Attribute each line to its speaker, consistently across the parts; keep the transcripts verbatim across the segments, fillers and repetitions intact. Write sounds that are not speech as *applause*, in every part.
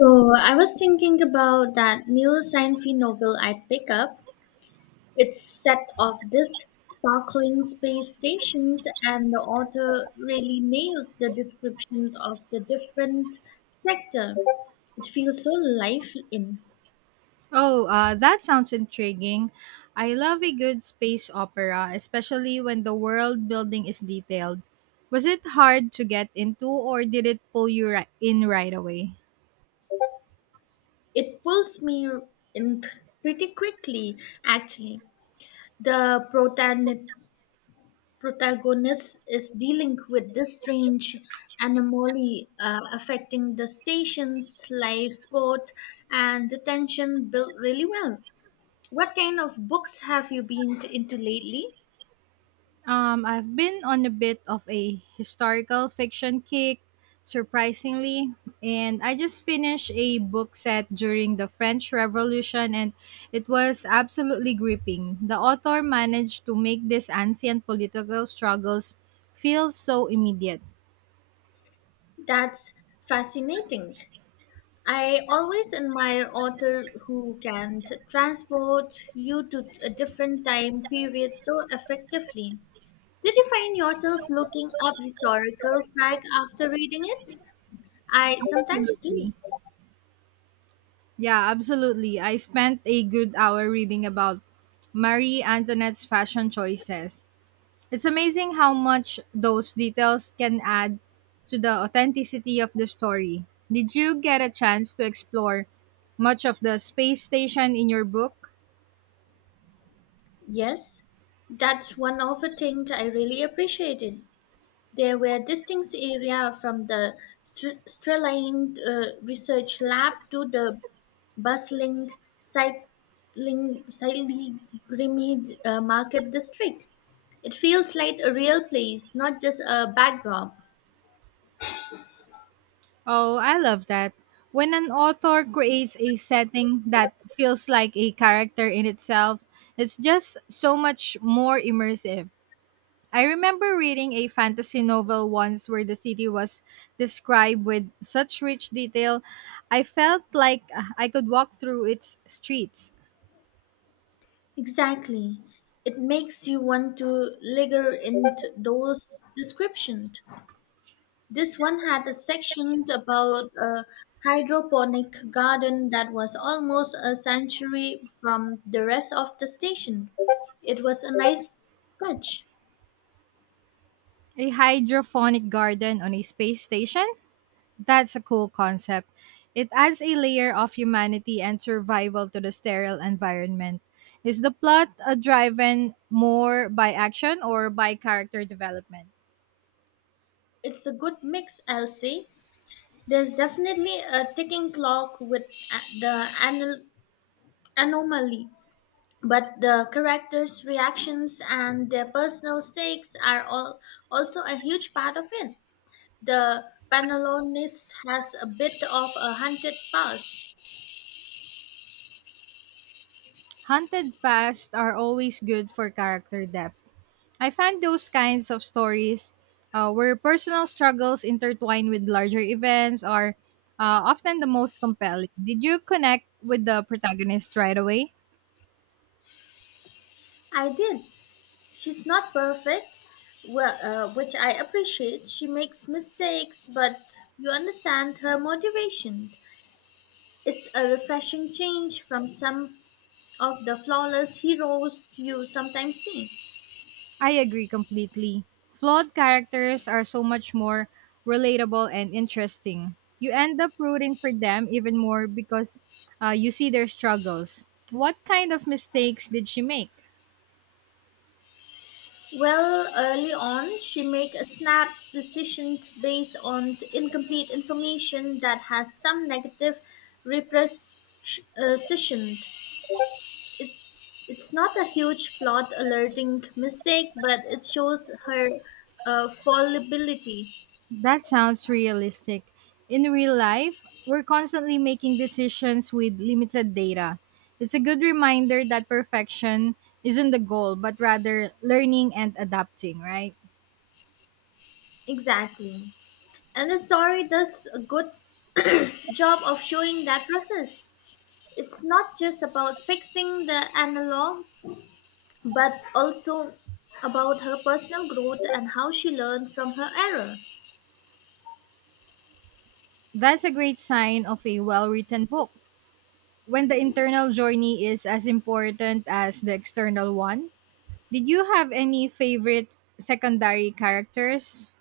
Speaker 1: So I was thinking about that new sci-fi novel I pick up. It's set of this sparkling space station, and the author really nailed the description of the different sector. It feels so life in.
Speaker 2: Oh, uh, that sounds intriguing. I love a good space opera, especially when the world building is detailed. Was it hard to get into, or did it pull you ri- in right away?
Speaker 1: It pulls me in pretty quickly, actually. The protagonist protagonist is dealing with this strange anomaly uh, affecting the station's life, sport, and the tension built really well. What kind of books have you been t- into lately?
Speaker 2: Um, I've been on a bit of a historical fiction kick, surprisingly, and I just finished a book set during the French Revolution, and it was absolutely gripping. The author managed to make these ancient political struggles feel so immediate.
Speaker 1: That's fascinating. I always admire author who can t- transport you to a different time period so effectively. Did you find yourself looking up historical fact after reading it? I sometimes do.
Speaker 2: Absolutely. Yeah, absolutely. I spent a good hour reading about Marie Antoinette's fashion choices. It's amazing how much those details can add to the authenticity of the story. Did you get a chance to explore much of the space station in your book?
Speaker 1: Yes, that's one of the things I really appreciated. There were distinct areas from the str- streamlined uh, research lab to the bustling cycling, cycling uh, market district. It feels like a real place, not just a backdrop.
Speaker 2: Oh, I love that. When an author creates a setting that feels like a character in itself, it's just so much more immersive. I remember reading a fantasy novel once where the city was described with such rich detail, I felt like uh, I could walk through its streets.
Speaker 1: Exactly. It makes you want to linger in t- those descriptions. This one had a section about a hydroponic garden that was almost a sanctuary from the rest of the station. It was a nice touch.
Speaker 2: A hydroponic garden on a space station? That's a cool concept. It adds a layer of humanity and survival to the sterile environment. Is the plot uh, driven more by action or by character development?
Speaker 1: It's a good mix, I'll say. There's definitely a ticking clock with a- the anal- anomaly, but the characters' reactions and their personal stakes are all also a huge part of it. The Panalonis has a bit of a hunted past.
Speaker 2: Haunted pasts are always good for character depth. I find those kinds of stories uh, where personal struggles intertwine with larger events are uh, often the most compelling. Did you connect with the protagonist right away?
Speaker 1: I did. She's not perfect, well, uh, which I appreciate. She makes mistakes, but you understand her motivation. It's a refreshing change from some of the flawless heroes you sometimes see.
Speaker 2: I agree completely. Flawed characters are so much more relatable and interesting. You end up rooting for them even more because uh, you see their struggles. What kind of mistakes did she make?
Speaker 1: Well, early on, she make a snap decision based on the incomplete information that has some negative repercussion. It, it's not a huge plot alerting mistake, but it shows her uh, fallibility.
Speaker 2: That sounds realistic. In real life, we're constantly making decisions with limited data. It's a good reminder that perfection isn't the goal, but rather learning and adapting, right?
Speaker 1: Exactly. And the story does a good job of showing that process. It's not just about fixing the analog, but also about her personal growth and how she learned from her error.
Speaker 2: That's a great sign of a well written book. When the internal journey is as important as the external one, did you have any favorite secondary characters?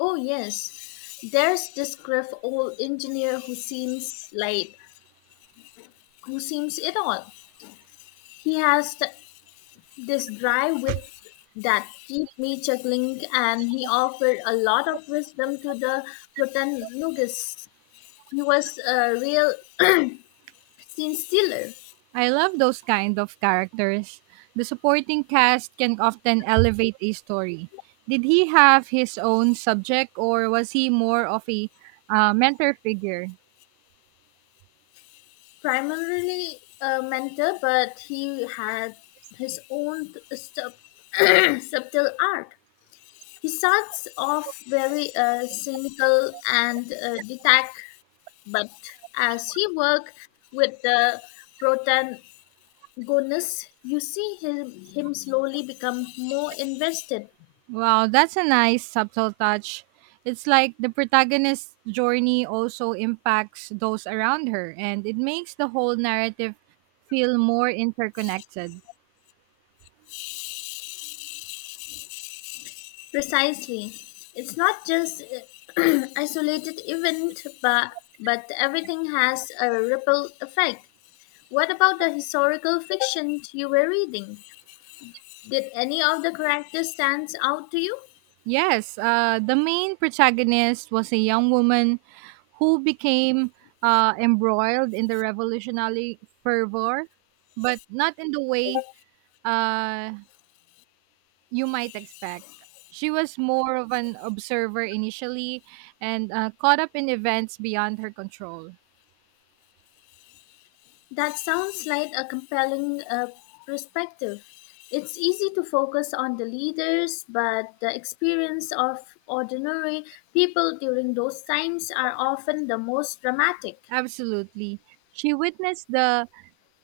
Speaker 1: Oh, yes, there's this gruff old engineer who seems like who seems it all. He has th- this dry wit that keep me chuckling, and he offered a lot of wisdom to the protagonist. He was a real *clears throat* scene stealer.
Speaker 2: I love those kind of characters. The supporting cast can often elevate a story. Did he have his own subject or was he more of a uh, mentor figure?
Speaker 1: Primarily a mentor, but he had his own sub- *clears throat* subtle art. He starts off very uh, cynical and uh, detached, but as he works with the protagonist, you see him, him slowly become more invested.
Speaker 2: Wow, that's a nice subtle touch. It's like the protagonist's journey also impacts those around her and it makes the whole narrative feel more interconnected.
Speaker 1: Precisely. It's not just uh, *clears throat* isolated event, but, but everything has a ripple effect. What about the historical fiction you were reading? Did any of the characters stand out to you?
Speaker 2: Yes, uh, the main protagonist was a young woman who became uh, embroiled in the revolutionary fervor, but not in the way uh, you might expect. She was more of an observer initially and uh, caught up in events beyond her control.
Speaker 1: That sounds like a compelling uh, perspective. It's easy to focus on the leaders, but the experience of ordinary people during those times are often the most dramatic.
Speaker 2: Absolutely. She witnessed the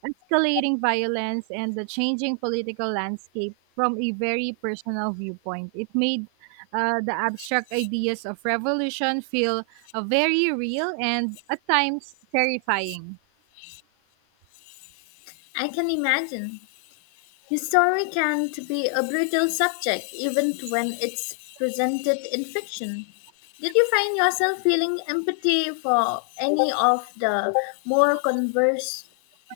Speaker 2: escalating violence and the changing political landscape from a very personal viewpoint. It made uh, the abstract ideas of revolution feel uh, very real and at times terrifying.
Speaker 1: I can imagine. History can to be a brutal subject even when it's presented in fiction. Did you find yourself feeling empathy for any of the more converse,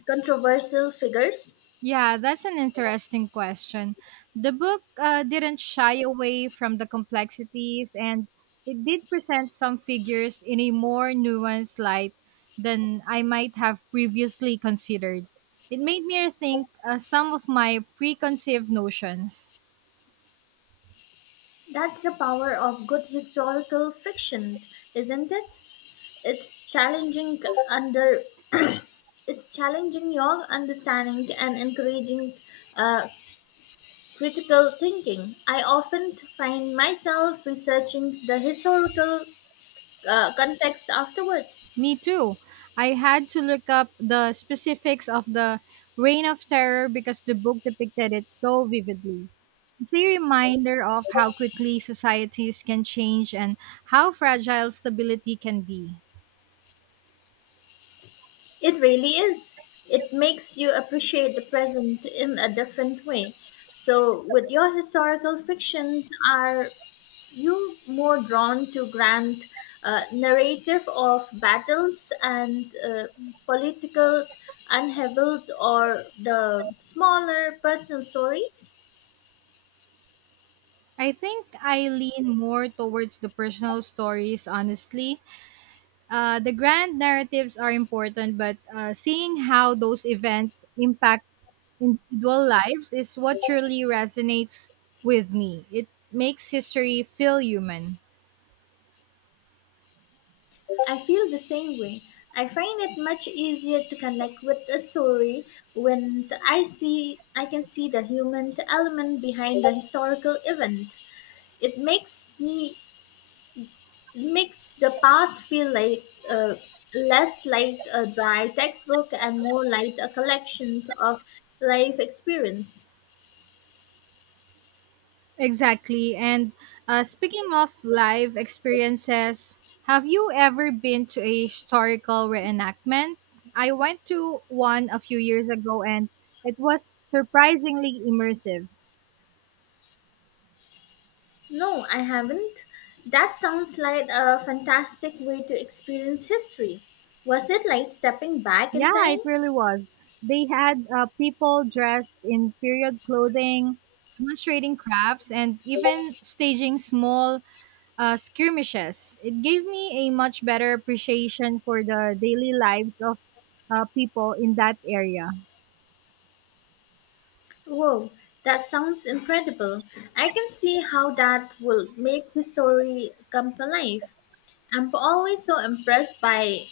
Speaker 1: controversial figures?
Speaker 2: Yeah, that's an interesting question. The book uh, didn't shy away from the complexities and it did present some figures in a more nuanced light than I might have previously considered. It made me rethink uh, some of my preconceived notions.
Speaker 1: That's the power of good historical fiction, isn't it? It's challenging under it's challenging your understanding and encouraging uh, critical thinking. I often find myself researching the historical uh, context afterwards.
Speaker 2: Me too. I had to look up the specifics of the Reign of Terror because the book depicted it so vividly. It's a reminder of how quickly societies can change and how fragile stability can be.
Speaker 1: It really is. It makes you appreciate the present in a different way. So, with your historical fiction, are you more drawn to grand uh, narrative of battles and uh, political unheveled or the smaller personal stories?
Speaker 2: I think I lean more towards the personal stories, honestly. Uh, the grand narratives are important, but uh, seeing how those events impact individual lives is what truly resonates with me. It makes history feel human.
Speaker 1: I feel the same way. I find it much easier to connect with a story when the- I see I can see the human element behind the historical event. It makes me it makes the past feel like uh, less like a dry textbook and more like a collection of life experience.
Speaker 2: Exactly. And uh, speaking of live experiences, have you ever been to a historical reenactment? I went to one a few years ago and it was surprisingly immersive.
Speaker 1: No, I haven't. That sounds like a fantastic way to experience history. Was it like stepping back in
Speaker 2: Yeah, it
Speaker 1: time?
Speaker 2: really was. They had uh, people dressed in period clothing, demonstrating crafts, and even staging small uh, skirmishes. It gave me a much better appreciation for the daily lives of uh, people in that area.
Speaker 1: Whoa, that sounds incredible. I can see how that will make the story come to life. I'm always so impressed by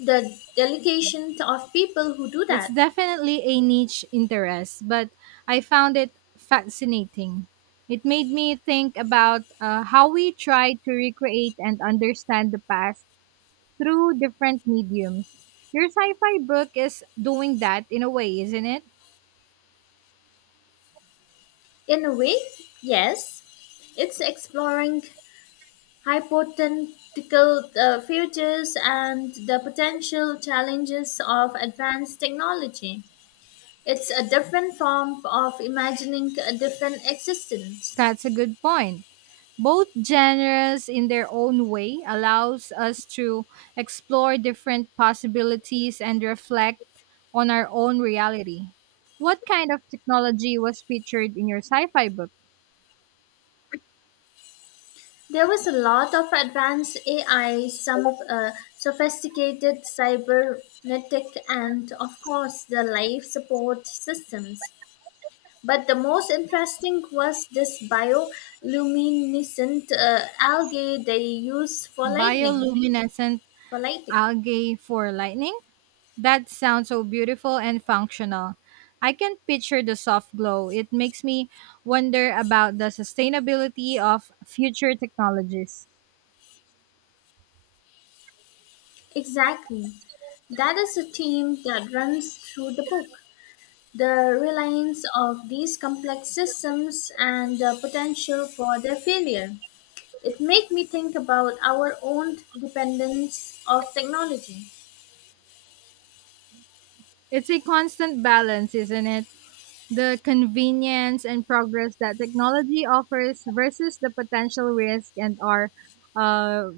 Speaker 1: the delegation of people who do
Speaker 2: It's
Speaker 1: that.
Speaker 2: definitely a niche interest, but I found it fascinating. It made me think about uh, how we try to recreate and understand the past through different mediums. Your sci fi book is doing that in a way, isn't it?
Speaker 1: In a way, yes, it's exploring hypothetical uh, futures and the potential challenges of advanced technology. It's a different form of imagining a different existence.
Speaker 2: That's a good point. Both genres in their own way allows us to explore different possibilities and reflect on our own reality. What kind of technology was featured in your sci-fi book?
Speaker 1: There was a lot of advanced A I, some uh, sophisticated cybernetic, and of course the life support systems. But the most interesting was this bioluminescent uh, algae they use for lightning.
Speaker 2: Bioluminescent
Speaker 1: For lighting,
Speaker 2: algae for lightning, that sounds so beautiful and functional. I can picture the soft glow. It makes me wonder about the sustainability of future technologies.
Speaker 1: exactly. That is a theme that runs through the book. The reliance of these complex systems and the potential for their failure. It made me think about our own dependence of technology.
Speaker 2: It's a constant balance, isn't it? The convenience and progress that technology offers versus the potential risk and our uh,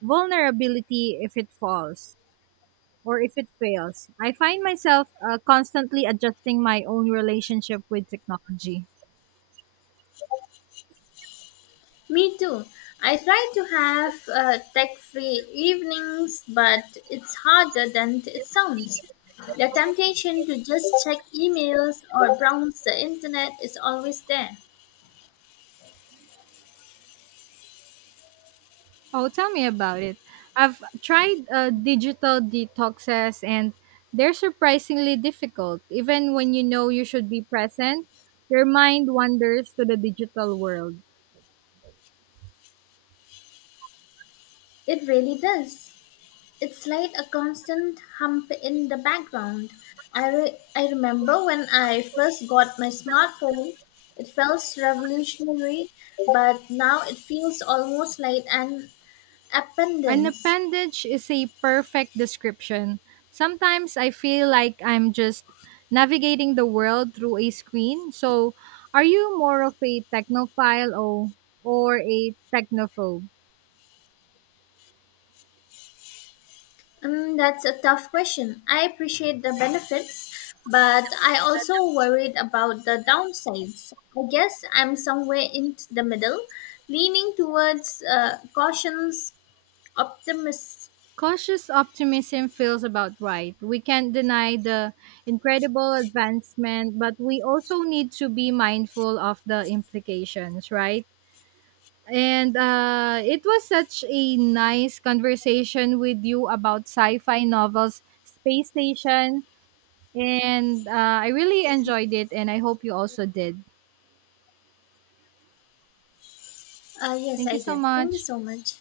Speaker 2: vulnerability if it falls or if it fails. I find myself uh, constantly adjusting my own relationship with technology.
Speaker 1: Me too. I try to have uh, tech-free evenings, but it's harder than it sounds. The temptation to just check emails or browse the internet is always there.
Speaker 2: Oh, tell me about it. I've tried uh, digital detoxes and they're surprisingly difficult. Even when you know you should be present, your mind wanders to the digital world.
Speaker 1: It really does. It's like a constant hum in the background. I, re- I remember when I first got my smartphone, it felt revolutionary, but now it feels almost like an
Speaker 2: An
Speaker 1: appendix.
Speaker 2: appendage is a perfect description. Sometimes I feel like I'm just navigating the world through a screen. So, are you more of a technophile or, or a technophobe?
Speaker 1: Mm, that's a tough question. I appreciate the benefits, but I also worried about the downsides. I guess I'm somewhere in the middle, leaning towards uh, caution's optimism.
Speaker 2: Cautious optimism feels about right. We can't deny the incredible advancement, but we also need to be mindful of the implications, right? And uh, it was such a nice conversation with you about sci fi novels, Space Station. And uh, I really enjoyed it, and I hope you also did.
Speaker 1: Uh, yes,
Speaker 2: Thank
Speaker 1: I
Speaker 2: you so
Speaker 1: did. Thank you
Speaker 2: much.
Speaker 1: so much.